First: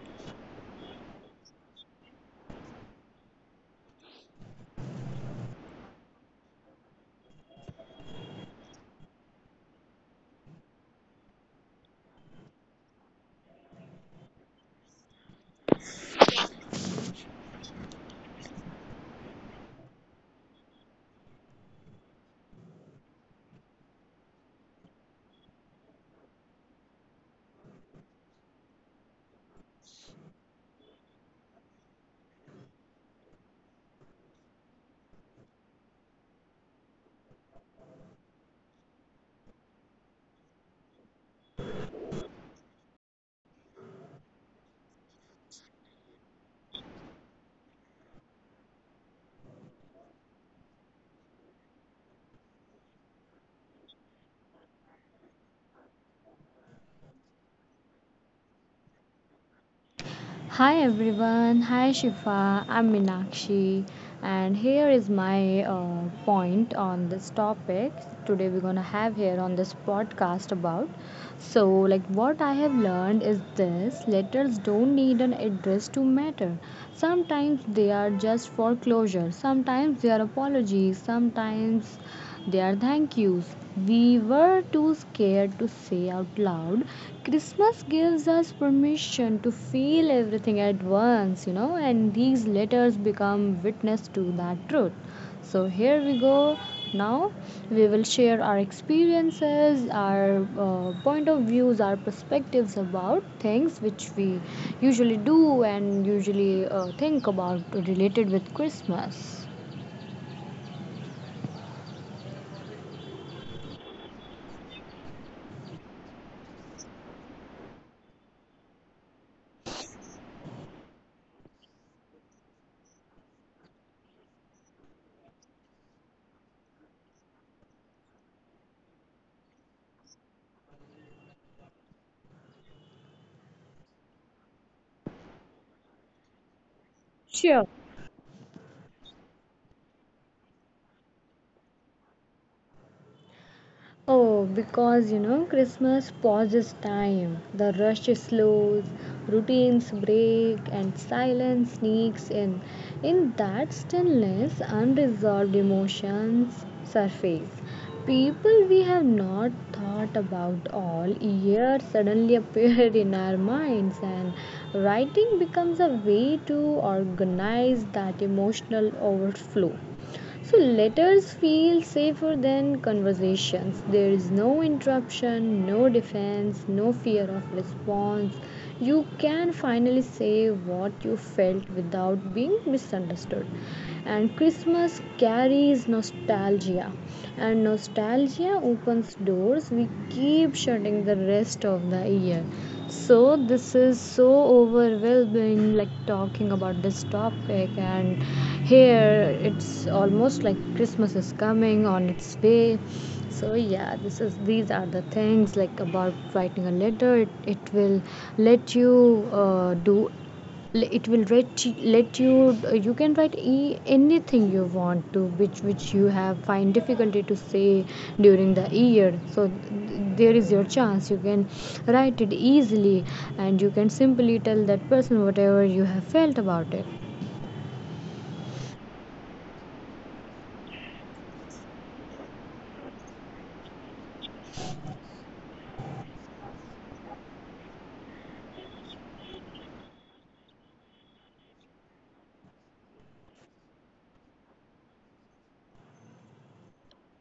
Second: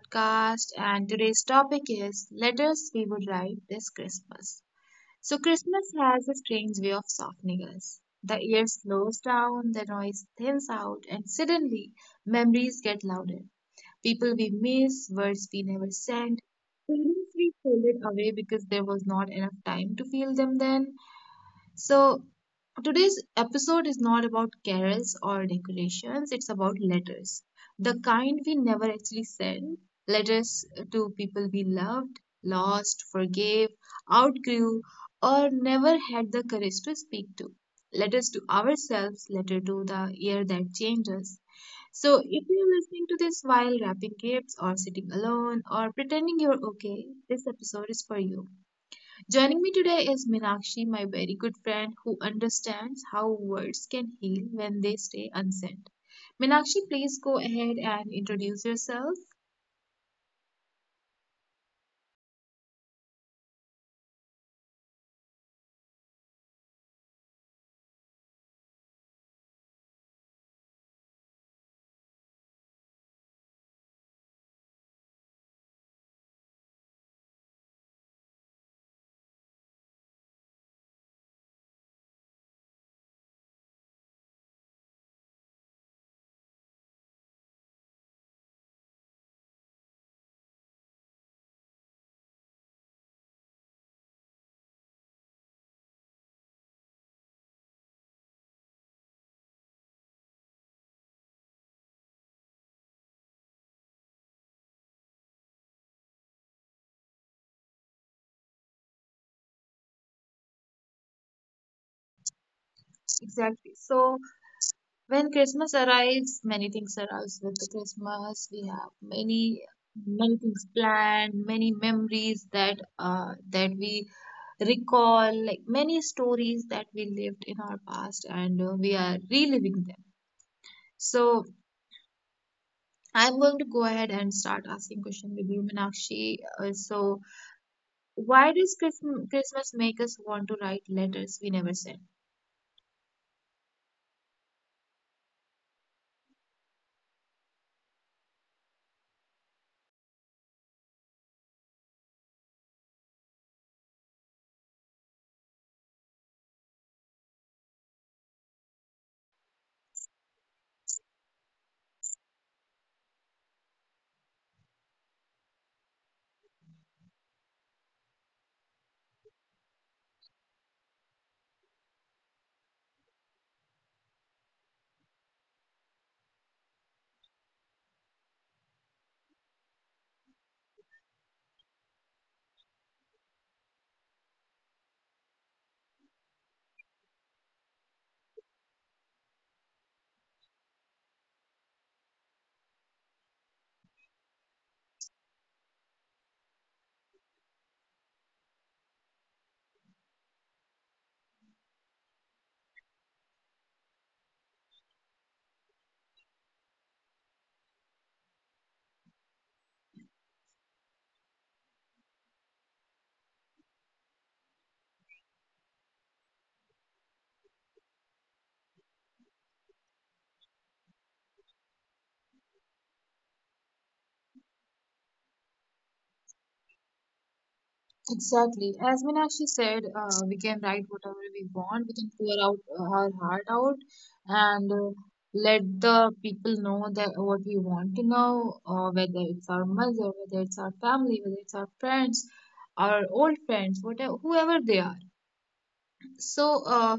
podcast, and today's topic is letters we would write this Christmas. So, Christmas has a strange way of softening us. The air slows down, the noise thins out, and suddenly memories get louder. People we miss, words we never sent, feelings we folded away because there was not enough time to feel them then. So, today's episode is not about carols or decorations, it's about letters. The kind we never actually send, letters to people we loved, lost, forgave, outgrew, or never had the courage to speak to. Letters to ourselves, letter to the year that changed us. So, if you're listening to this while wrapping gifts or sitting alone or pretending you're okay, this episode is for you. Joining me today is Meenakshi, my very good friend who understands how words can heal when they stay unsaid. Meenakshi, please go ahead and introduce yourself. Hi everyone, hi Shifa, I'm Minakshi, and here is my point on this topic. Today we're gonna have here on this podcast about. So, like, what I have learned is this letters don't need an address to matter. Sometimes they are just for closure, sometimes they are apologies, sometimes their thank yous. We were too scared to say out loud. Christmas gives us permission to feel everything at once, and these letters become witness to that truth. So here we go. Now we will share our experiences, our point of views, our perspectives about things which we usually do and usually think about related with Christmas. Exactly. So, when Christmas arrives, many things arrives with the Christmas. We have many things planned, many memories that we recall, like many stories that we lived in our past, and we are reliving them. So, I'm going to go ahead and start asking questions with you, Meenakshi. So, Sure. why does Christmas make us want to write letters we never sent? Oh, because Christmas pauses time. The rush slows, routines break, and silence sneaks in. In that stillness, unresolved emotions surface. People we have not thought about all year suddenly appear in our minds, and writing becomes a way to organize that emotional overflow. So letters feel safer than conversations. There is no interruption, no defense, no fear of response. You can finally say what you felt without being misunderstood. And Christmas carries nostalgia, and nostalgia opens doors we keep shutting the rest of the year. So this is so overwhelming, like talking about this topic, and here it's almost like Christmas is coming on its way. So yeah, this is these are the things, like, about writing a letter. It will let you do l- it will let you can write anything you want to, which you have find difficulty to say during the year, so there is your chance. You can write it easily, and you can simply tell that person whatever you have felt about it. Exactly. As Meenakshi said, we can write whatever we want. We can pour out our heart out, and let the people know that what we want to know, whether it's our mother, whether it's our family, whether it's our friends, our old friends, whatever, whoever they are. So, uh,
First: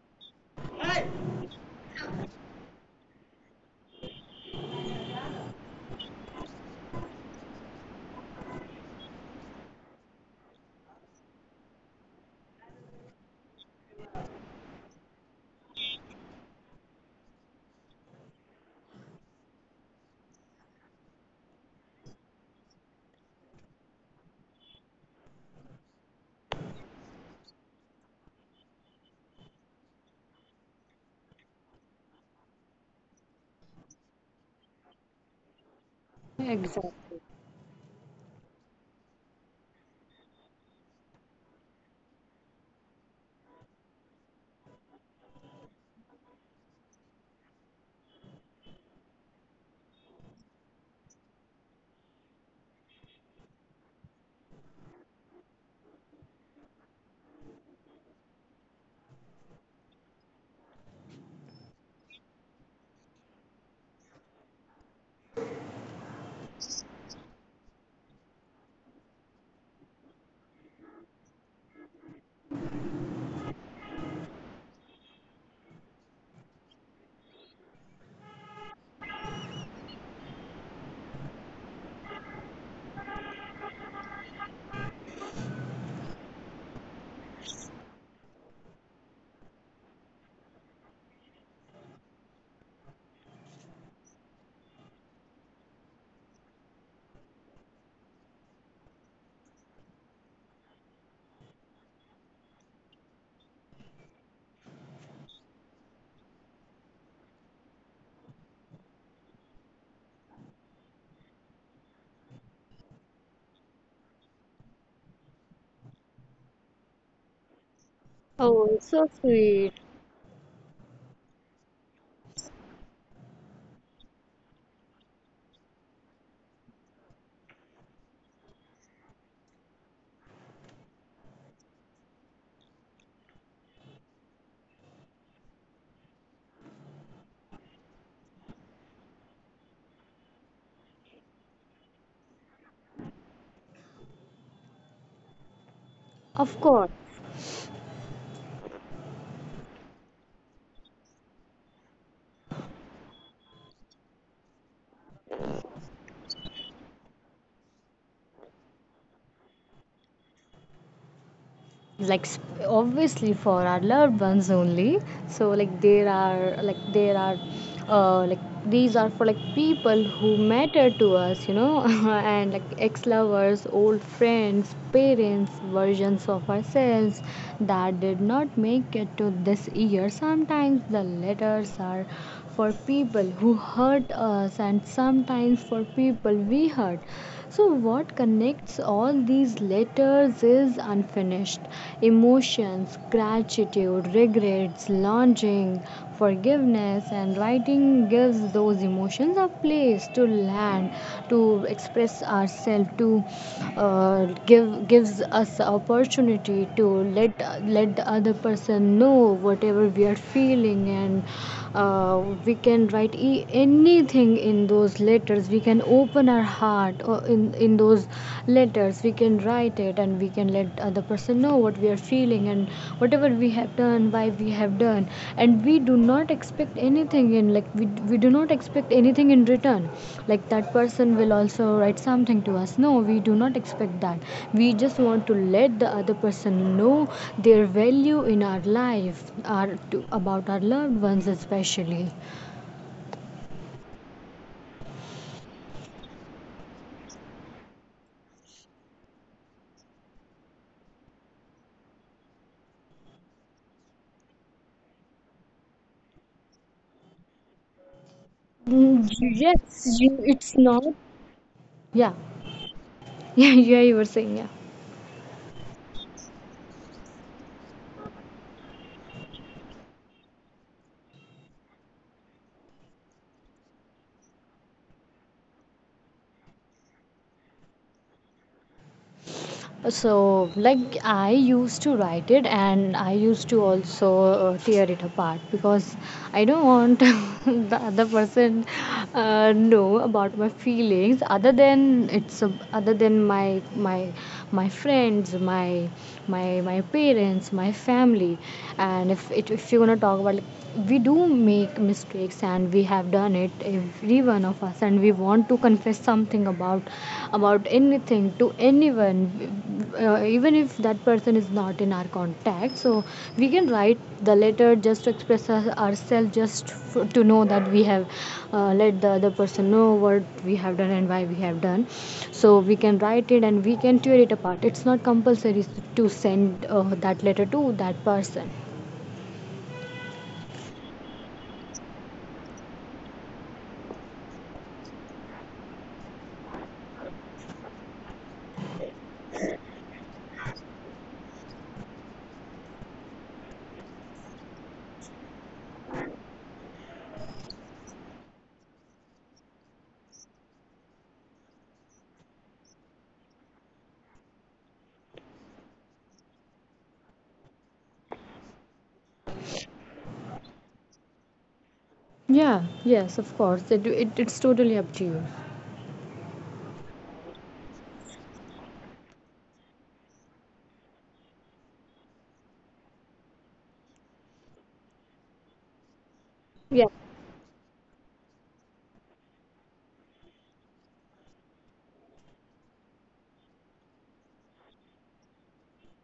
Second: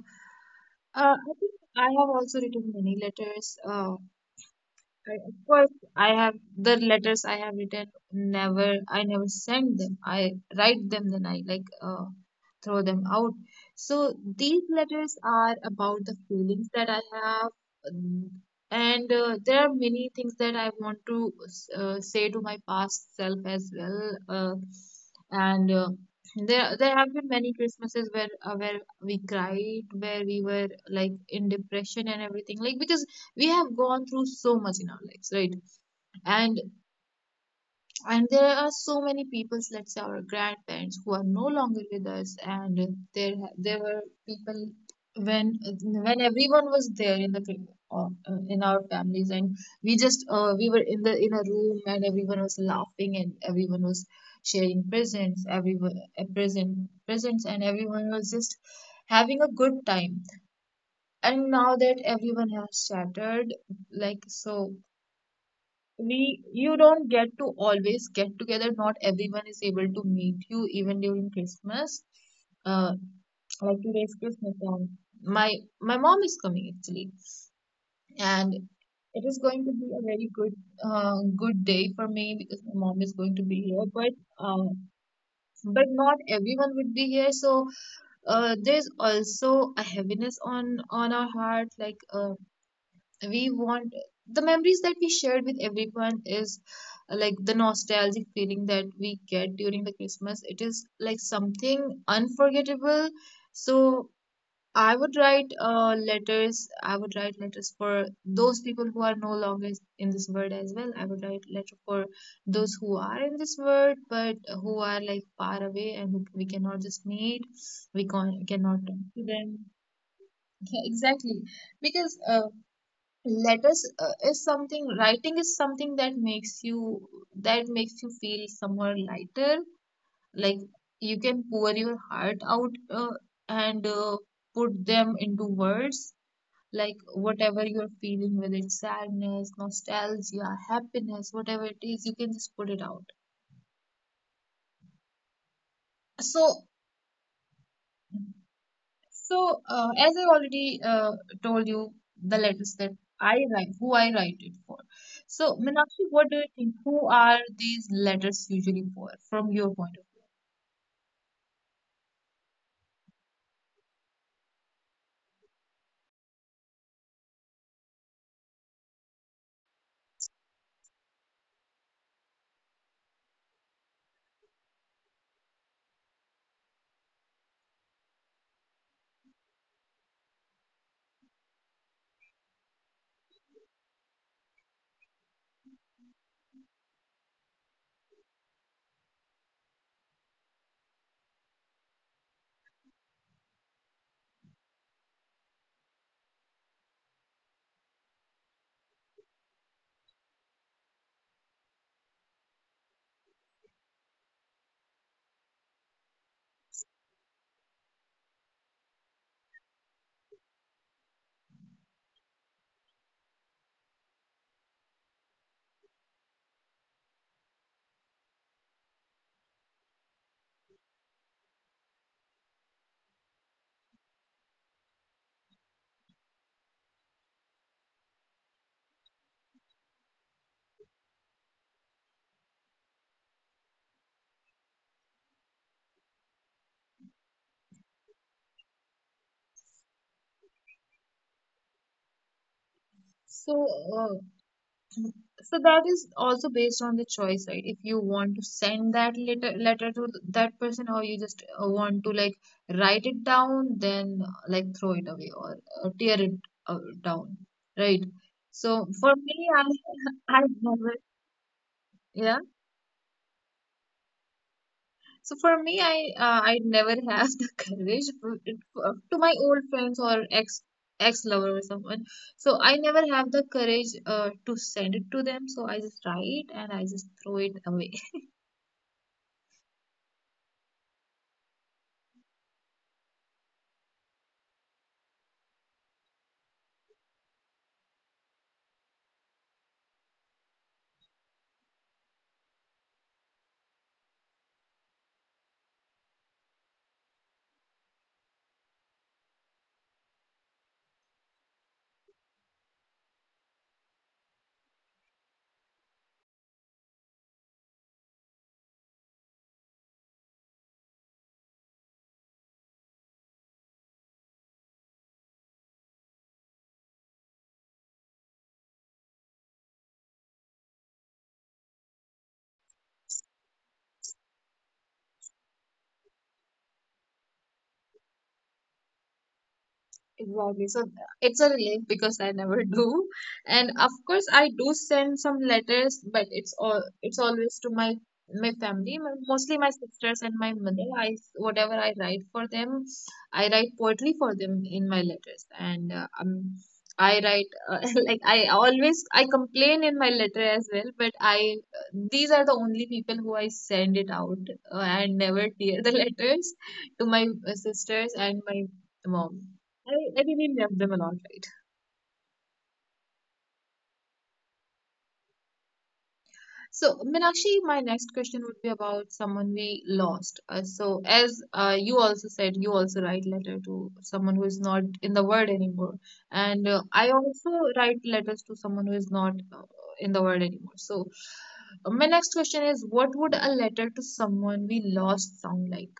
uh, I think I have also written many letters. I, of course, I have the letters I have written. Never, I never send them. I write them, then I like, throw them out. So these letters are about the feelings that I have, mm, and there are many things that I want to say to my past self as well. And uh, there have been many Christmases where we cried, where we were like in depression and everything, like which is we have gone through so much in our lives, right? And Exactly. There are so many people, let's say our grandparents, who are no longer with us. And there were people when everyone was there in the in our families, and we just, we were in the in a room, and everyone was laughing and everyone was sharing presents, everyone presents, and everyone was just having a good time. And now that everyone has shattered, like, so we, you don't get to always get together, not everyone is able to meet you even during Christmas. uh like today's Christmas, and my my mom is coming actually, and it is going to be a very good day for me because my mom is going to be here. But uh, but not everyone would be here. So, there's also a heaviness on our heart. Like, we want, the memories that we shared with everyone is, like the nostalgic feeling that we get during the Christmas, it is like something unforgettable. So I would write letters, I would write letters for those people who are no longer in this world as well. I would write letter for those who are in this world but who are like far away and who we cannot just meet, we Oh, cannot talk so to them. sweet. Yeah, exactly, because, let us is something writing is something that makes you, feel somewhere lighter. Like, you can pour your heart out, and put them into words, like whatever you're feeling, whether it's sadness, nostalgia, happiness, whatever it is, you can just put it out. Of So, course. As I already, told you, the letters that I write, who I write it for. So, Meenakshi, what do you think? Who are these letters usually for, from your point of view? Like obviously for our loved ones only, so, like, there are like there are like these are for, like, people who matter to us. And, like, ex-lovers, old friends, parents, versions of ourselves that did not make it to this year. Sometimes the letters are for people who hurt us, and sometimes for people we hurt. So, what connects all these letters is unfinished emotions, gratitude, regrets, longing, forgiveness, and writing gives those emotions a place to land, to express ourselves, to uh, gives us opportunity to let let the other person know whatever we are feeling. And we can write anything in those letters, we can open our heart, or in those letters we can write it, and we can let other person know what we are feeling and whatever we have done, why we have done. And we do not expect anything in, like we do not expect anything in return, like that person will also write something to us. No, we do not expect that. We just want to let the other person know their value in our life, our about our loved ones especially. So, uh, that is also based on the choice, right? If you want to send that letter to that person, or you just, want to like write it down, then, like throw it away or tear it down, right? So, Mm, for me, I yes. I It's not. never, Yeah, yeah. yeah, yeah, you were saying, yeah. So for me, I, I never have the courage to my old friends or ex lover or someone. So I never have the courage to send it to them. So I just write and I just throw it away. So, like, I used to write it, and I used to also tear it apart because I don't want the other person know about my feelings, other than other than my friends, my parents, my family. And if if you're gonna talk about, like, we do make mistakes, and we have done it every one of us, and we want to confess something about anything to anyone, even if that person is not in our contact, so we can write the letter just to express ourselves just to know that we have let the other person know what we have done and why we have done. So we can write it and we can tear it apart. It's not compulsory to send that letter to that person. Exactly. So, it's a relief because I never do. And of course I do send some letters, but it's all, it's always to my, my family, my, mostly my sisters and my mother. I, whatever I write for them, I write poetry for them in my letters. And I write, like I always, I complain in my letter as well, but I, these are the only people who I send it out. I never tear the letters to my sisters and my mom. I really love them a lot, right? Yeah, yes, of course, it's totally up to you, So, Meenakshi, my next question would be about someone we lost. So, as you also said, you also write letter to someone who is not in the world anymore, and yeah. I also write letters to someone who is not in the world anymore. So, my next question is, what would a letter to someone we lost sound like?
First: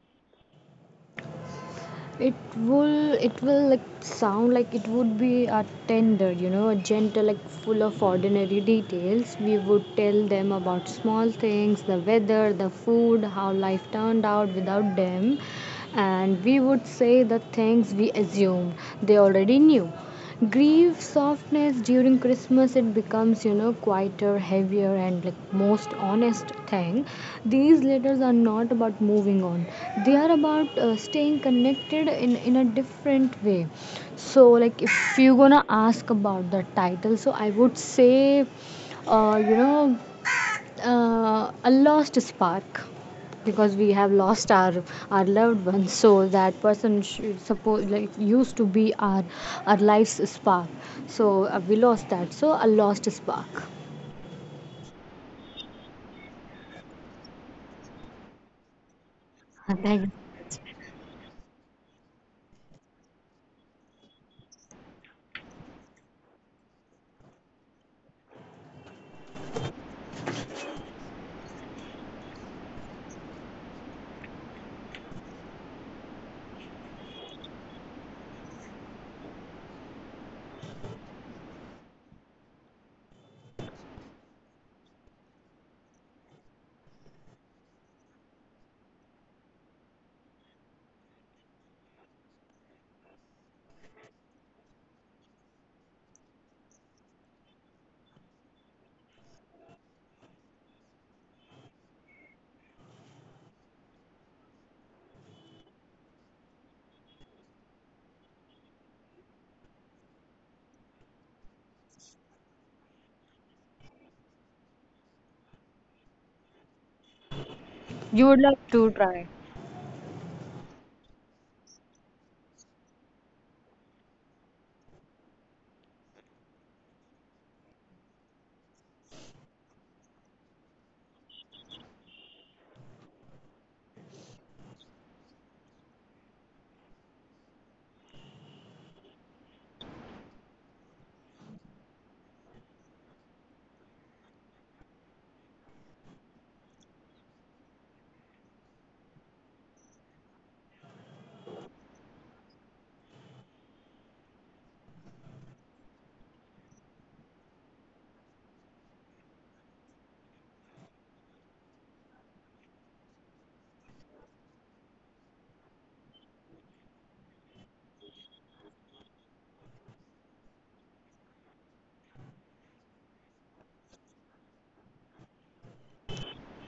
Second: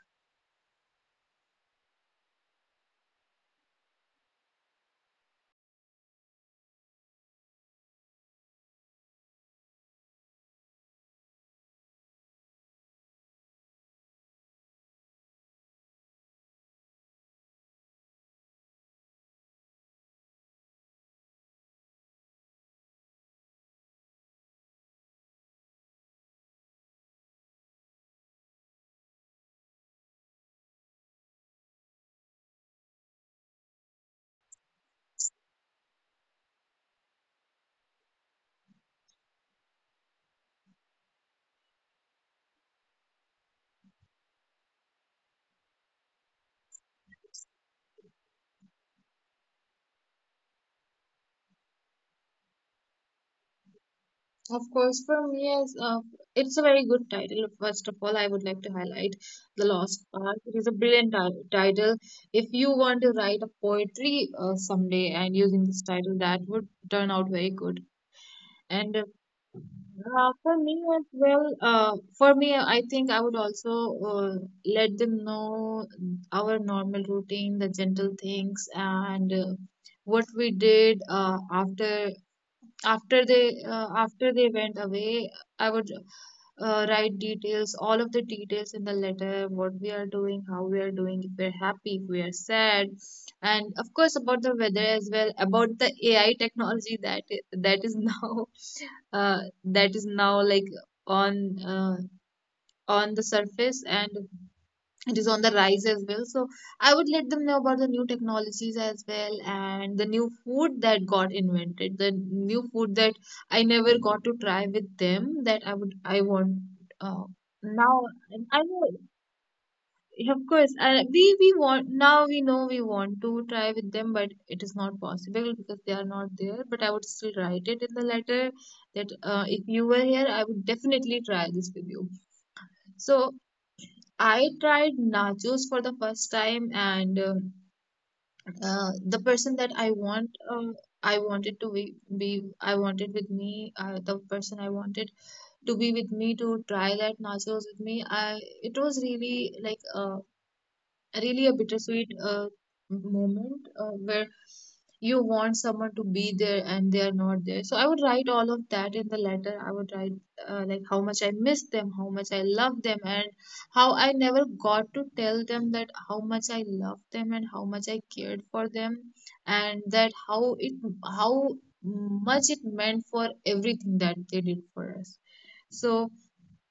It will like sound like it would be a tender, a gentle, like, full of ordinary details. We would tell them about small things, the weather, the food, how life turned out without them. And we would say the things we assumed they already knew. Grieve softness during Christmas, it becomes, quieter, heavier, and, like, most honest thing. These letters are not about moving on, they are about staying connected in a different way. So, like, if you're gonna ask about the title, so I would say, uh, you know a lost spark, because we have lost our loved ones, so that person should suppose, like, used to be our life's spark. So we lost that, so a lost spark. Of course, for me, as, it's a very good title. First of all, I would like to highlight The Lost Thank. Path. It is a brilliant title. If you want to write a poetry someday and using this title, that would turn out very good. And Uh, for me as well, uh, for me, I think I would also, uh, let them know our normal routine, the gentle things, and, what we did after after they, after they went away. I would, write details, all of the details in the letter, what we are doing, how we are doing, if we're happy, if we are sad, and of course about the weather as well, about the AI technology that is now, that is now like on, on the surface, and it is on the rise as well. So I would let them know about the new technologies as well, and the new food that got invented, the new food that I never got to try with them, that I would, I want, now. You would love I know. to try. Yeah, of course, we want, now we know we want to try with them, but it is not possible because they are not there. But I would still write it in the letter, that, if you were here, I would definitely try this with you. So, I tried nachos for the first time, and the person that I want, I wanted to I wanted with me, the person I wanted to be with me to try that nachos with me. I It was really like a really a bittersweet moment where you want someone to be there and they are not there. So I would write all of that in the letter. I would write, like how much I miss them, how much I love them, and how I never got to tell them that how much I loved them and how much I cared for them, and that how it how much it meant for everything that they did for us. So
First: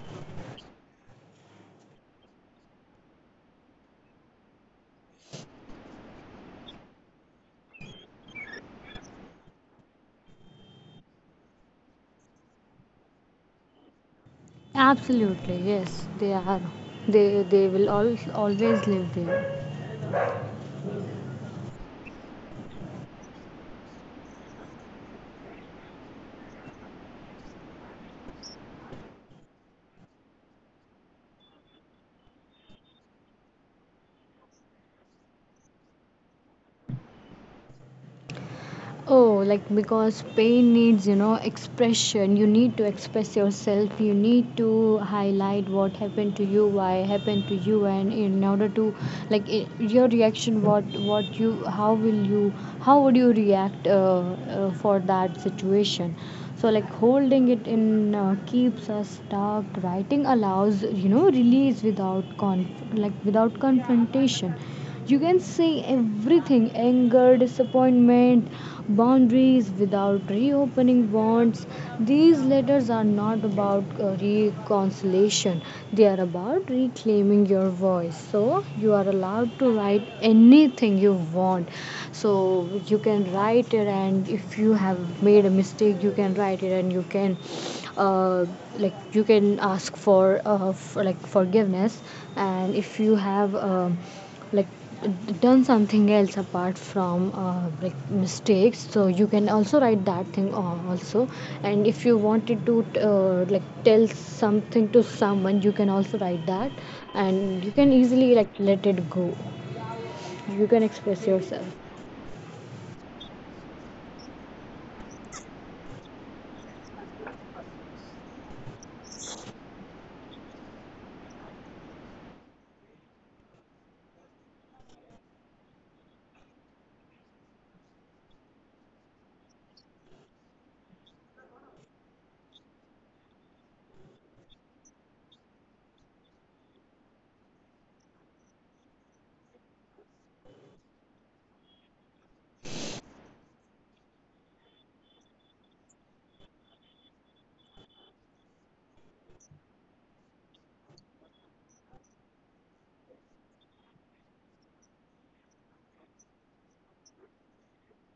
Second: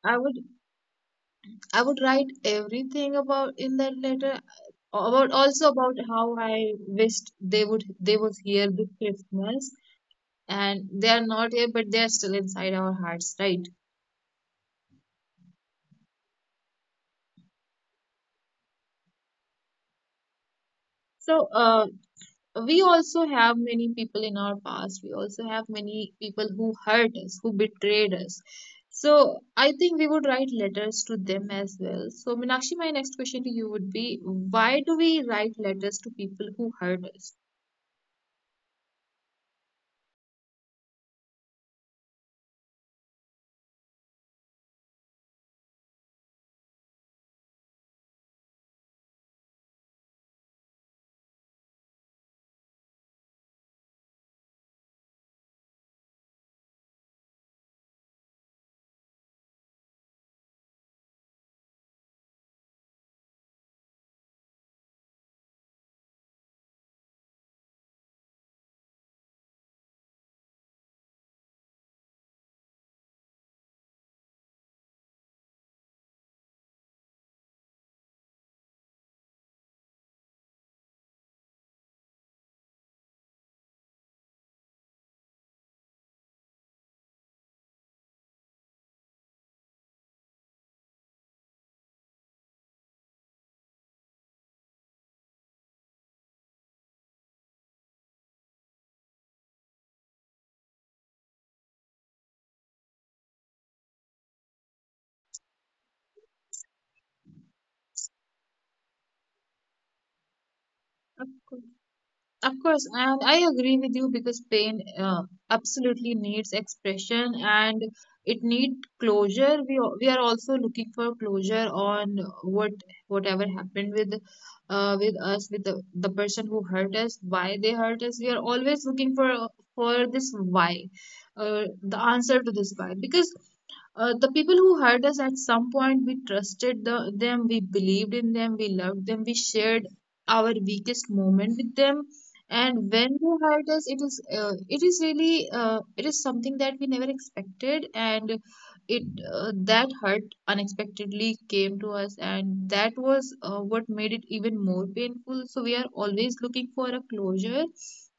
I would I would write everything about in that letter, about, also about how I wished they would, they was here this Christmas, and they are not here, but they are still inside our hearts, right? Absolutely, yes, they are. They will all always live there. So, we also have many people in our past, we also have many people who hurt us, who betrayed us. So I think we would write letters to them as well. So Meenakshi, my next question to you would be, why do we write letters to people who hurt us? Oh, like because pain needs, expression. You need to express yourself. You need to highlight what happened to you, why happened to you, and in order to, like, I your reaction, what you, how will you, how would you react for that situation? So, like, holding it in keeps us stuck. Writing allows, release without confrontation. You can say everything: anger, disappointment, boundaries without reopening bonds. These letters are not about reconciliation, they are about reclaiming your voice. So, you are allowed to write anything you want. So, you can write it, and if you have made a mistake, you can write it, and uh, you can ask for like, forgiveness. And if you have like done something else apart from like mistakes, so you can also write that thing also. And if you wanted to like tell something to someone, you can also write that. And you can easily, like, let it go. You can Of express course. yourself. Of course, and I agree with you, because pain, absolutely needs expression, and it need closure. We, we are also looking for closure on what whatever happened with, with us, with the person who hurt us, why they hurt us. We are always looking for, this why, the answer to this why, because, the people who hurt us at some point, we trusted them, we believed in them, we loved them, we shared our weakest moment with them. And when they hurt us, it is really it is something that we never expected, and it that hurt unexpectedly came to us, and that was what made it even more painful. So we are always looking for a closure,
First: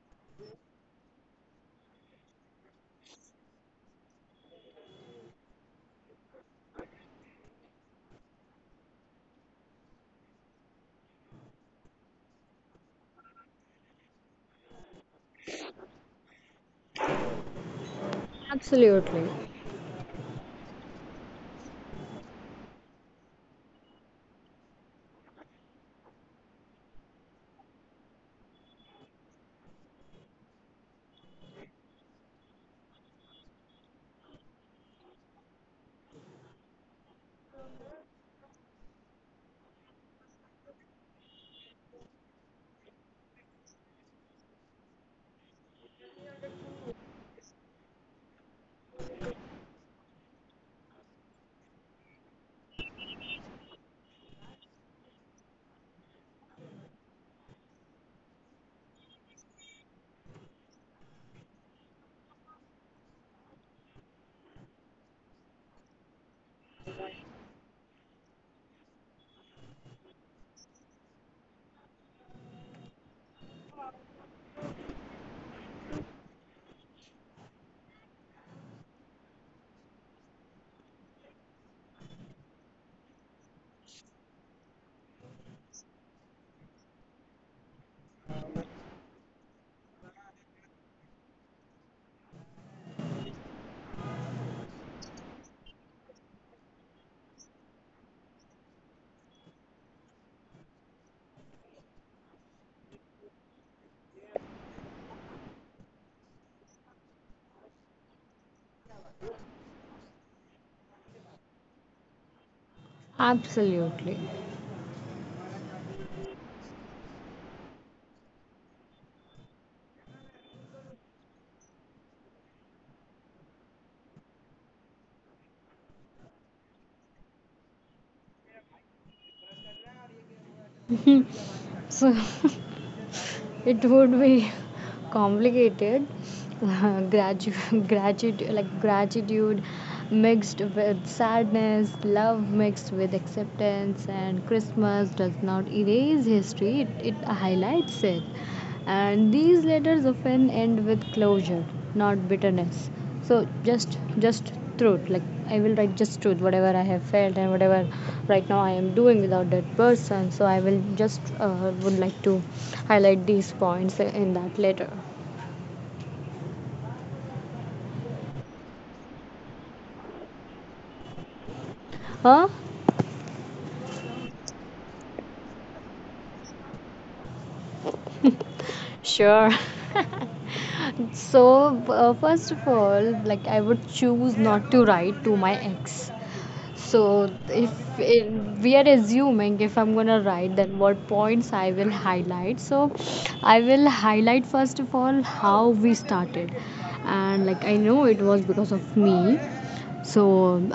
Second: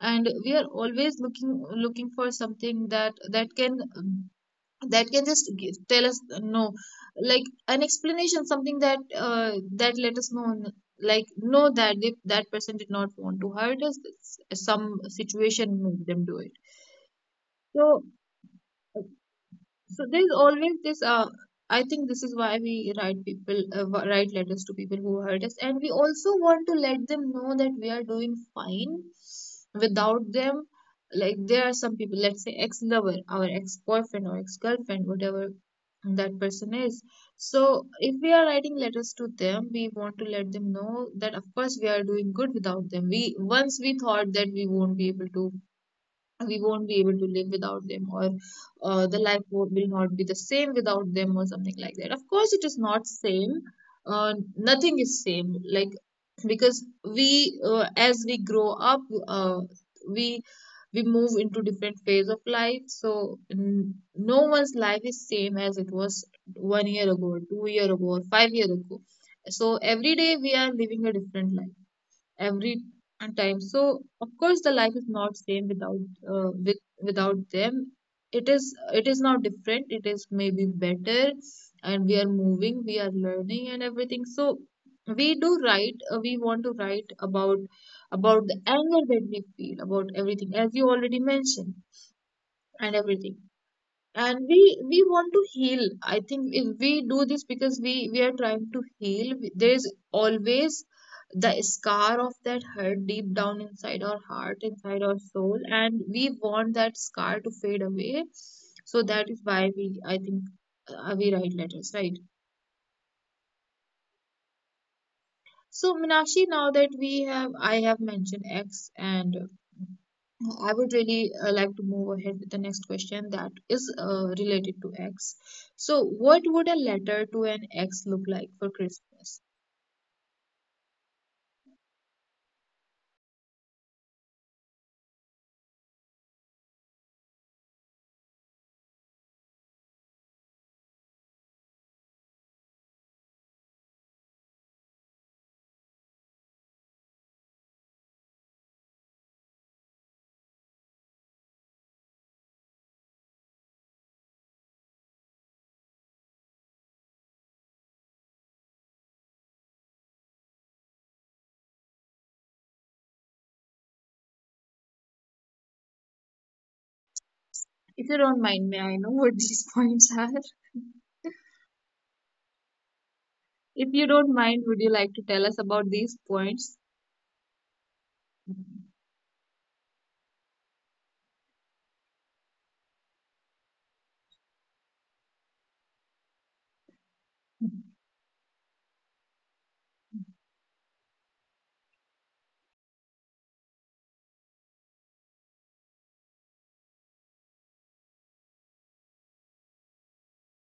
and we are always looking for something that that can just tell us no like an explanation, something that that let us know know that if that person did not want to hurt us, some situation made them do it. so Absolutely. so there's always this. I think this is why we write people write letters to people who hurt us, and we also want to let them know that we are doing fine without them. Like there are some people, let's say ex-lover, our ex-boyfriend or ex-girlfriend, whatever that person is. So if we are writing letters to them, we want to let them know that of course we are doing good without them. We Once we thought that we won't be able to live without them, or the will not be the same without them, or something like that. Of course it is not same, nothing is same, like, because we as we grow up, uh, we we move into different phase of life, so no one's life is same as it was 1 year ago, 2 year ago, or 5 year ago. So every day we are living a different life every time. So of course the life is not same without without them. It is now different, it is maybe better, and we are moving, we are learning and everything. So we do write, we want to write about the anger that we feel, about everything, as you already mentioned, and everything. And we want to heal, I think, if we do this, because we are trying to heal. There is always the scar of that hurt deep down inside our heart, inside our soul, and we want that scar to fade away. So that is why we I think we write letters, right? Absolutely. So, Meenakshi, now that we have I have mentioned X, and I would really like to move ahead with the next question, that is related to X. So, what would a letter to an X look like for Christmas? So it would be complicated. Gratitude, like gratitude mixed with sadness, love mixed with acceptance. And Christmas does not erase history, it highlights it, and these letters often end with closure, not bitterness. So just, just truth. Like, I will write just truth, whatever I have felt and whatever right now I am doing without that person. So I will just would like to highlight these points in that letter. If you don't mind, may I know what these points are? Huh? If you don't mind, would you like to tell us about these points? Sure. So, first of all, like, I would choose not to write to my ex. So if it, we are assuming if I'm gonna write, then what points I will highlight. So I will highlight first of all how we started, and like I know it was because of me, so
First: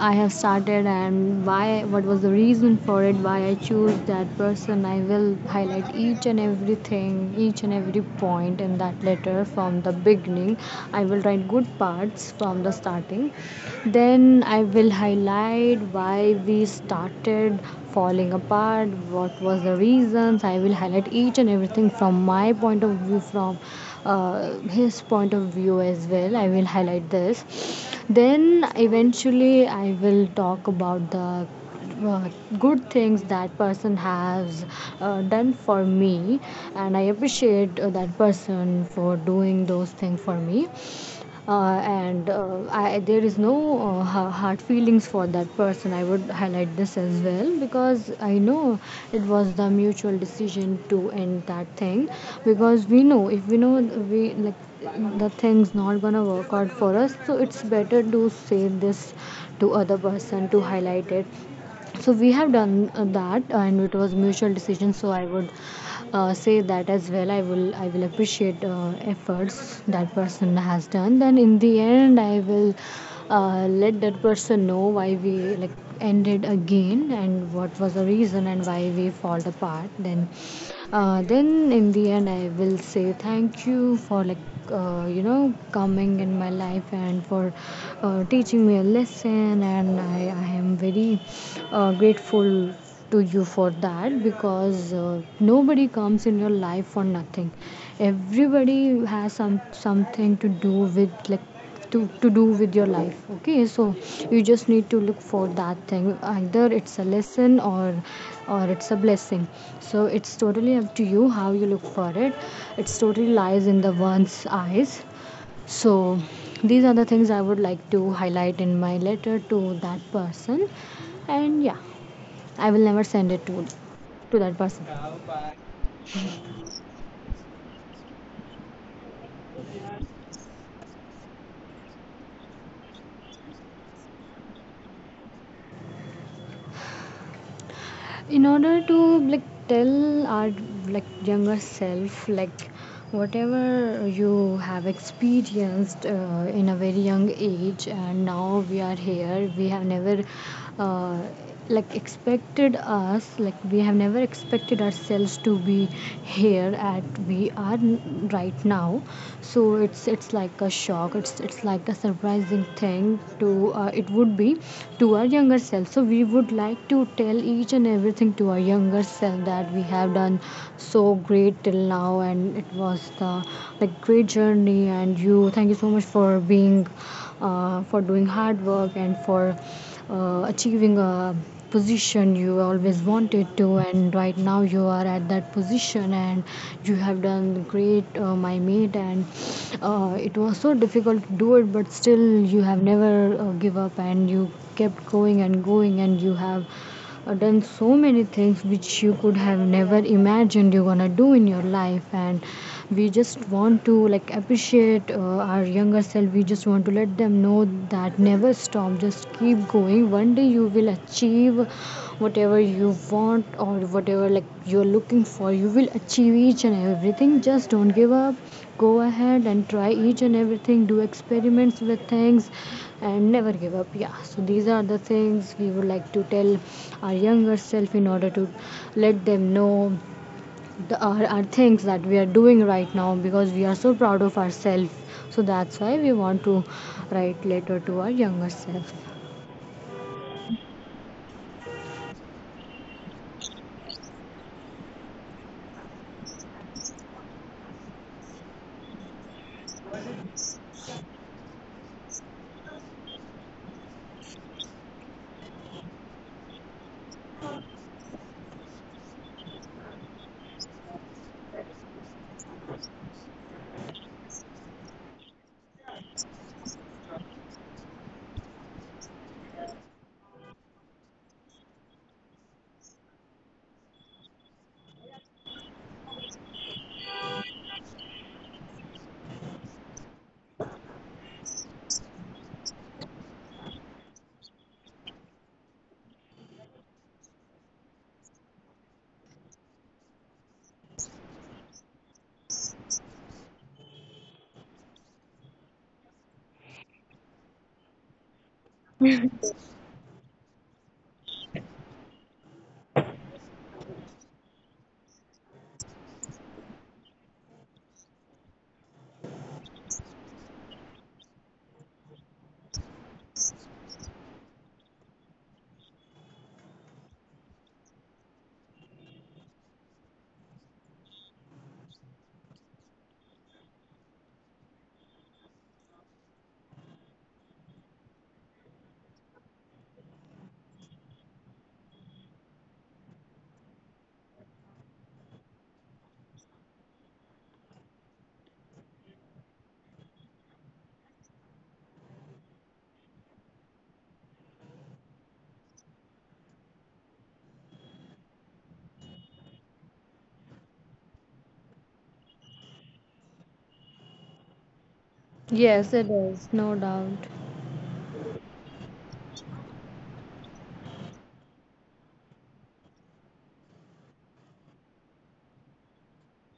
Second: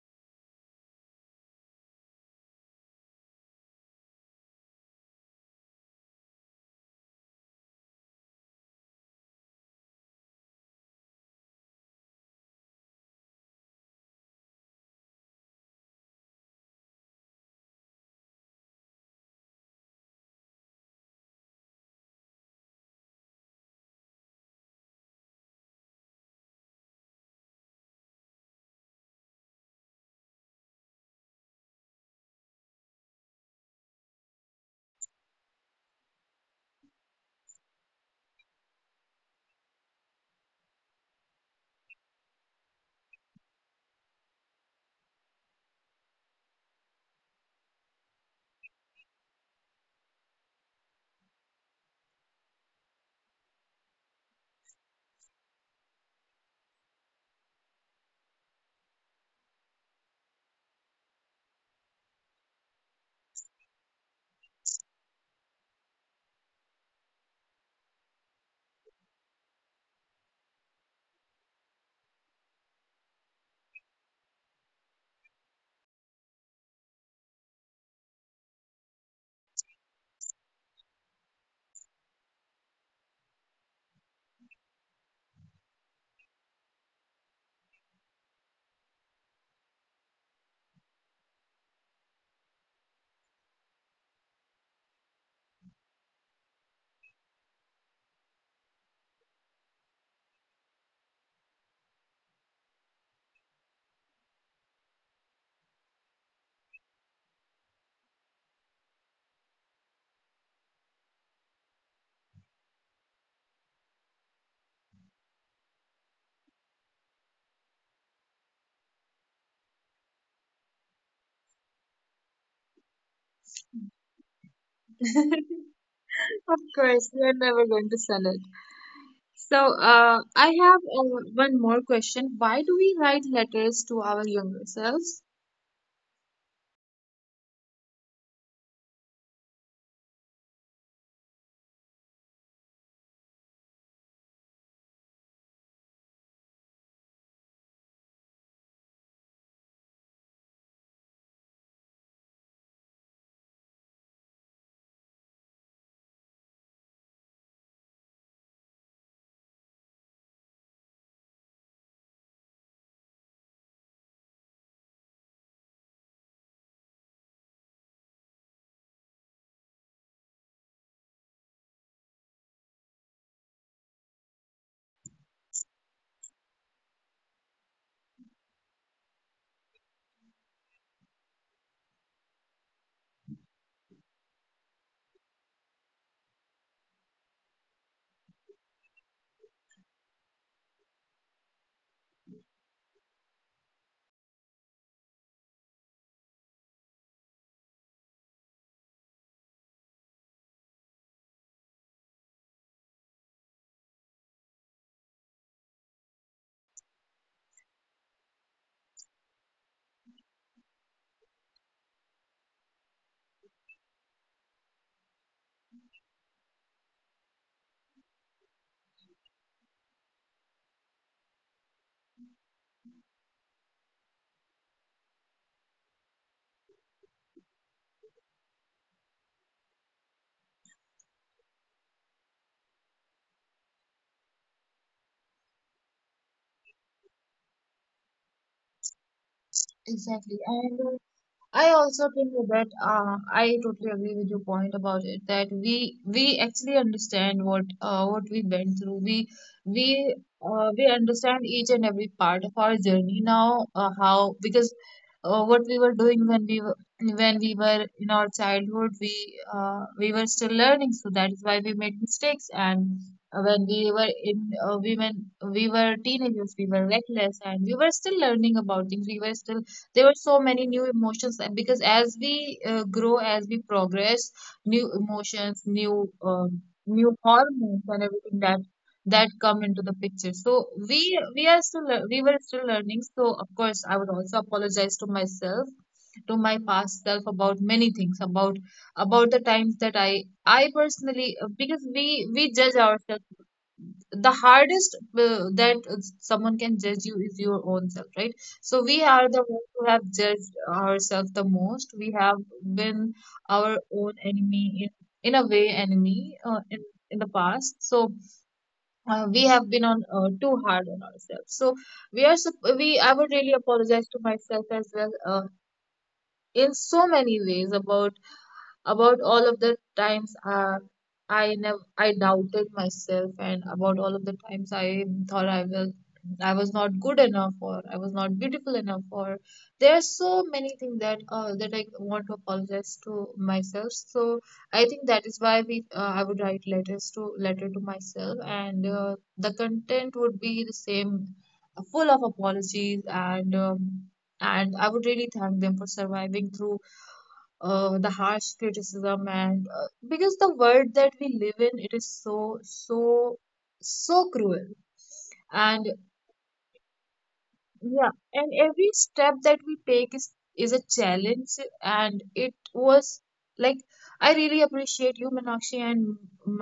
I have started, and why, what was the reason for it, why I choose that person. I will highlight each and everything, each and every point in that letter, from the beginning. I will write good parts from the starting, then I will highlight why we started falling apart, what was the reasons. I will highlight each and everything from my point of view, from uh, his point of view as well. I will highlight this. Then eventually, I will talk about the uh, good things that person has done for me, and I appreciate that person for doing those things for me. There is no hard feelings for that person. I would highlight this as well because I know it was the mutual decision to end that thing. Because we know, if we know we like, the thing's not gonna work out for us, so it's better to say this to other person, to highlight it. So we have done that, and it was mutual decision, so I would say that as well. I will appreciate efforts that person has done. Then in the end, I will let that person know why we, like, ended again, and what was the reason, and why we fall apart. Then in the end, I will say thank you for, like, coming in my life, and for teaching me a lesson. And I am very grateful to you for that, because nobody comes in your life for nothing. Everybody has something to do with, like, to do with your life, okay. So you just need to look for that thing, either it's a lesson or it's a blessing. So it's totally up to you how you look for it. It's totally lies in the one's eyes. So these are the things I would like to highlight in my letter to that person. And yeah, I will never send it to that person. Of course, we are never going to sell it. So, I have one more question. Why do we write letters to our younger selves? In order to, like, tell our, like, younger self, like, whatever you have experienced in a very young age, and now we are here, we have never uh, like expected us, like we have never expected ourselves to be here at we are right now. So it's like a shock vlog, it's like a surprising thing to it would be to our younger self. So we would like to tell each and everything to our younger self, that we have done so great till now and it was the like great journey. And you thank you so much for being for doing hard work and for achieving a position you always wanted to, and right now you are at that position and you have done great, my mate. And it was so difficult to do it, but still you have never give up, and you kept going and going, and you have or done so many things which you could have never imagined you're gonna do in your life. And we just want to like appreciate, our younger self. We just want to let them know that never stop, just keep going, one day you will achieve whatever you want or whatever like you're looking for. You will achieve each and everything, just don't give up. Go ahead and try each and everything, do experiments with things and never give up. Yeah, so these are the things we would like to tell our younger self, in order to let them know the our things that we are doing right now, because we are so proud of ourselves. So that's why we want to write letter to our younger self. Exactly. And. I also think that I totally agree with your point about it, that we actually understand what we went through. We we understand each and every part of our journey now. How? Because what we were doing when we were in our childhood, we were still learning, so that is why we made mistakes. And when we were teenagers, we were reckless, and we were still learning about things. We were still, there were so many new emotions, and because as we grow, as we progress, new emotions, new um, new hormones and everything, that that come into the picture. So we were still learning, so of course I would also apologize to myself, to my past self, about many things, about the times that I personally, because we judge ourselves the hardest. That someone can judge you is your own self, right? So we are the ones who have judged ourselves the most. We have been our own enemy in a way, enemy in the past. So we have been on too hard on ourselves. So we are sup- we I would really apologize to myself as well, in so many ways, about all of the times I never I doubted myself, and about all of the times I thought I was not good enough, or I was not beautiful enough, or there are so many things that that I want to apologize to myself. So I think that is why we I would write letter to myself, and the content would be the same, full of apologies, and I would really thank them for surviving through the harsh criticism. And because the world that we live in, it is so, so, so cruel. And Yes, it is, no doubt. yeah, and every step that we take is a challenge, and it was, like, I really appreciate you, Meenakshi, and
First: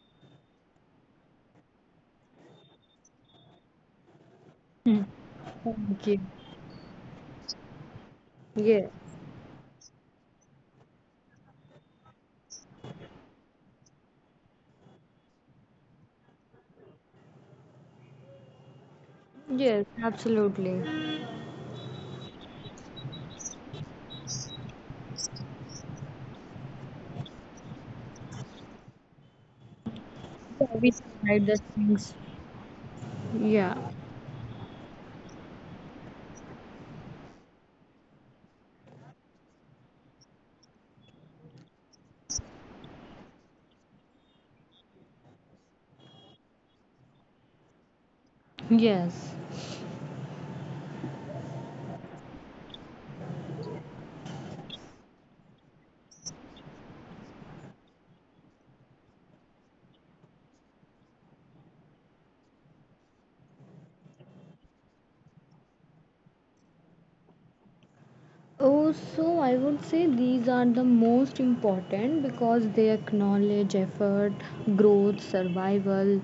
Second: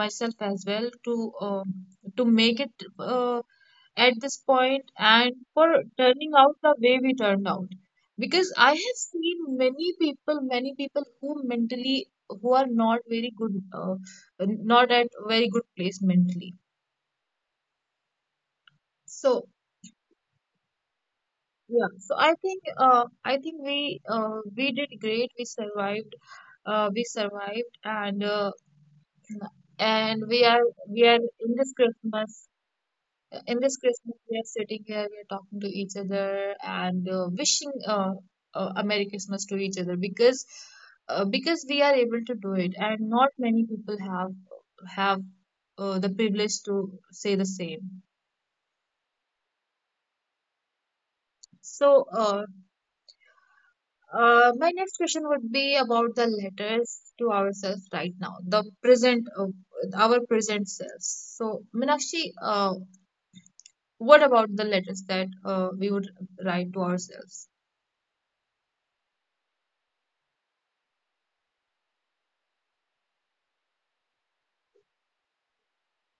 myself as well to make it uh, at this point, and for Thank you. turning out the way we turned out. Because I Yes, have seen many people, many people who mentally, who are not very good, not at very good place mentally. So yes, absolutely. yeah, so I think I think we, we did great, we survived, we survived, and we are, Yeah, we should we are write in those this things. christmas, in Yeah, this Christmas, we are sitting here, we are talking to each other, and wishing a Merry Christmas to each other, because we are able to do it, and not many people have the privilege to say the same. yes. So, my next question would be about the letters to ourselves right now, the present, our present selves. So, Minakshi, what about the letters that we would write to ourselves? Oh, so I would say these are the most important because they acknowledge effort, growth, survival.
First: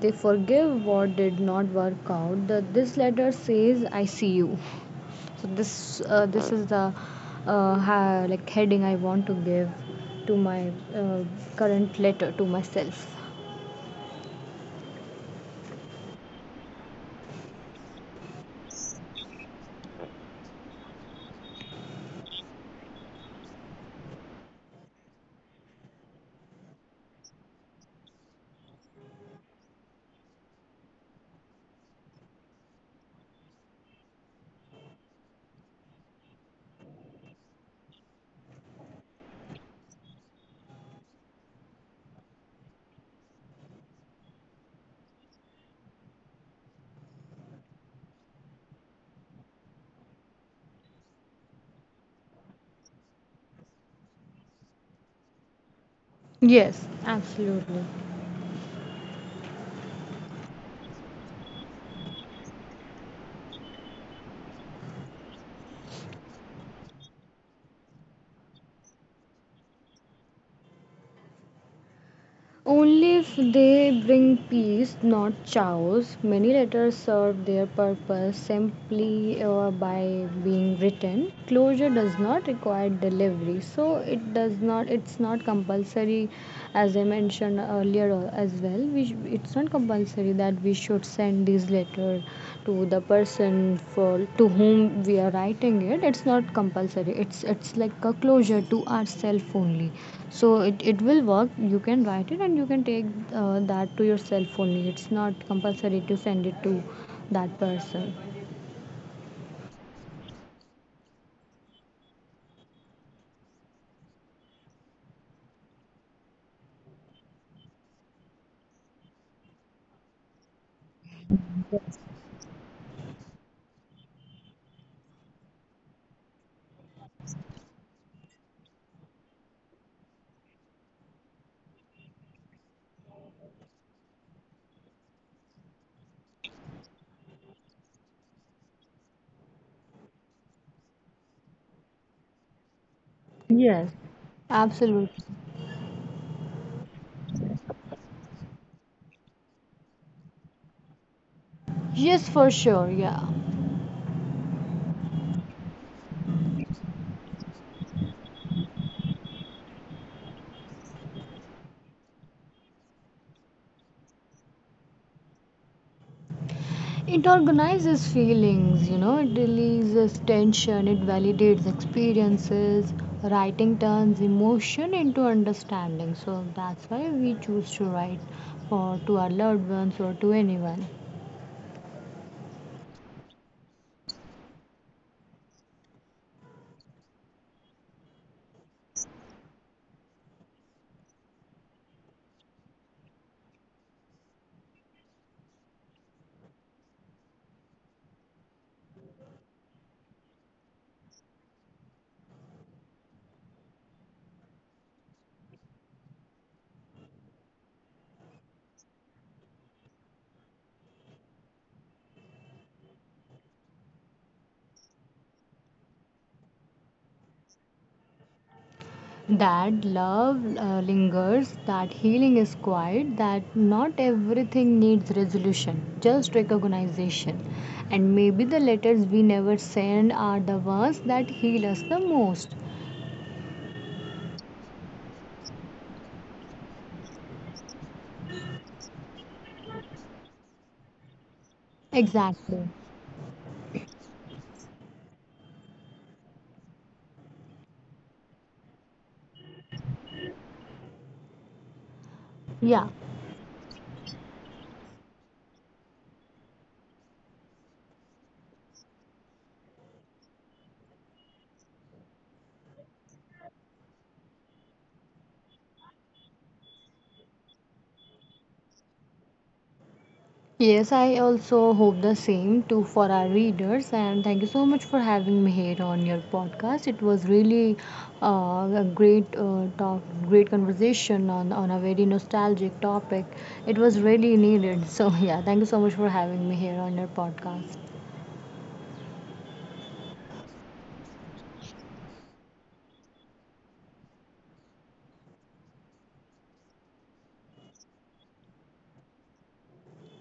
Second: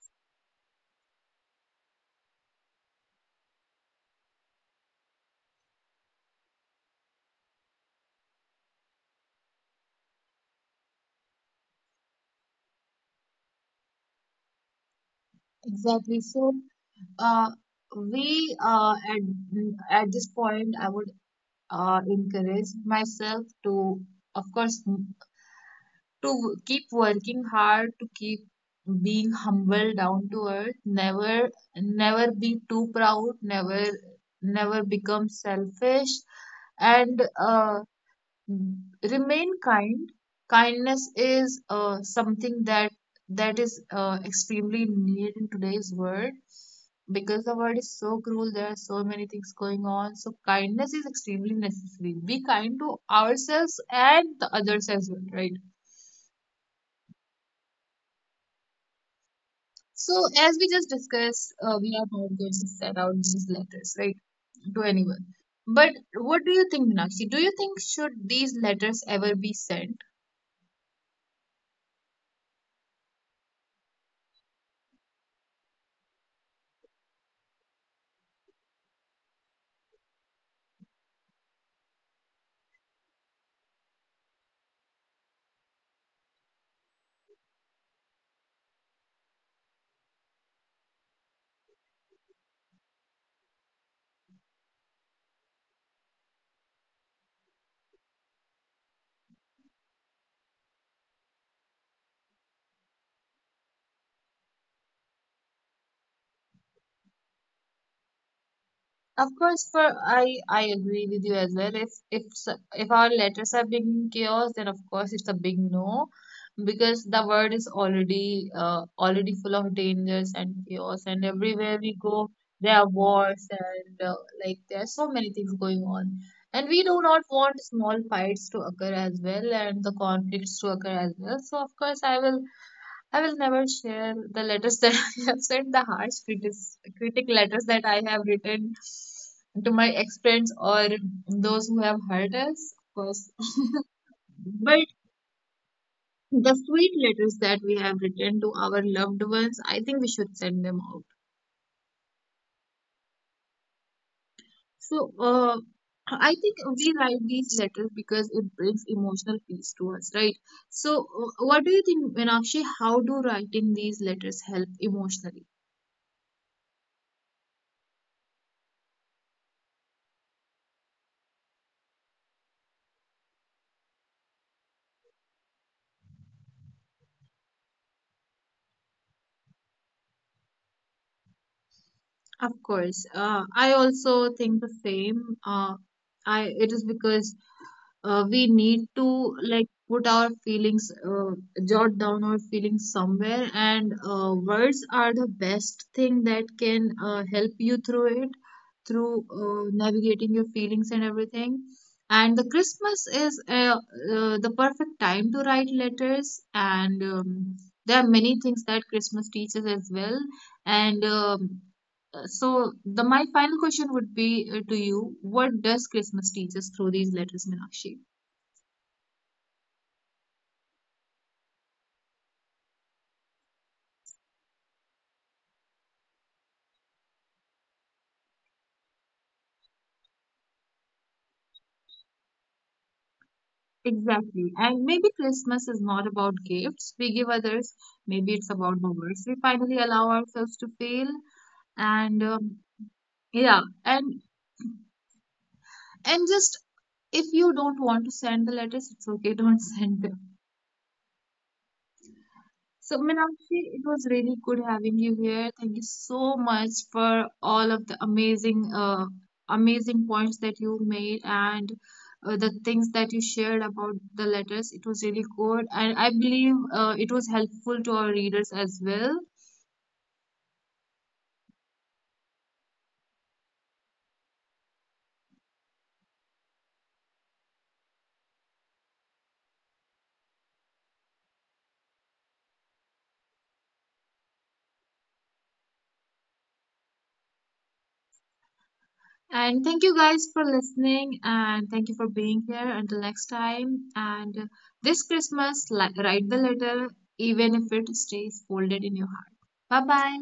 They forgive what did not work out. This letter says, "I see you." So this this is the like heading I want to give to my current letter to myself. Exactly. So, uh, we at this point, I would encourage myself to, of course, to keep working hard, to keep being humble, down to earth, never be too proud, never become selfish, and remain kind. Kindness is something that that is extremely needed in today's world, because the world is so cruel, there are so many things going on. So kindness is extremely necessary. Be kind to ourselves and the others as well, right? Yes, absolutely. So, as we just discussed, we are not going to set out these letters, right, to anyone. But what do you think, Minakshi? Do you think should these letters ever be sent? Only if they bring peace, not chaos. Many letters serve their purpose simply by being written. Closure does not require delivery, so it does not. It's not compulsory, as I mentioned earlier as well. It's not compulsory that we should send this letter to the person for to whom we are writing it. It's not compulsory, it's like a closure to ourselves only. So it will work. You can write it and you can take that to yourself only. It's not compulsory to send it to that person. Of course, for I agree with you as well. If if our letters are being chaos, then of course it's a big no, because the world is already already full of dangers and chaos, and everywhere we go, there are wars and there are so many things going on, and we do not want small fights to occur as well, and the conflicts to occur as well. So of course, I will never share the letters that I have sent, the harsh critic letters that I have written to my ex-friends, or those who have hurt us, of course. Yes, But absolutely. the sweet letters that we have written to our loved ones, I think we should send them out. Yes, for sure, yeah. So, I think we write these letters because it brings emotional peace to us, right? So, what do you think, Meenakshi? How do writing these letters help emotionally? It organizes feelings, you know, it releases tension, it validates experiences. Writing turns emotion into understanding. So that's why we choose to write for to our loved ones or to anyone. Of course. I also think the same. I, it is because we need to, like, put our feelings, jot down our feelings somewhere, and words are the best thing that can help you through it, through navigating your feelings and everything. And the Christmas is the perfect time to write letters, and there are many things that Christmas teaches as well. And so, the my final question would be to you: what does Christmas teach us through these letters, Meenakshi? That love lingers, that healing is quiet, that not everything needs resolution, just recognition. And maybe the letters we never send are the ones that heal us the most. Exactly, and maybe Christmas is not about gifts we give others. Maybe it's about the words we finally allow ourselves to fail. And Exactly. yeah, and just, if you don't want to send the letters, it's okay. Don't send them. Yeah. So, Meenakshi, it was really good having you here. Thank you so much for all of the amazing, amazing points that you made, and the things that you shared about the letters. It was really good, and I believe it was helpful to our readers as well. Yes, I also hope the same too for our readers. And thank you so much for having me here on your podcast. It was really a great talk, great conversation on a very nostalgic topic. It was really needed. So, yeah, thank you so much for having me here on your podcast. And thank you guys for listening, and thank you for being here. Until next time, and this Christmas, write the letter, even if it stays folded in your heart. Bye bye.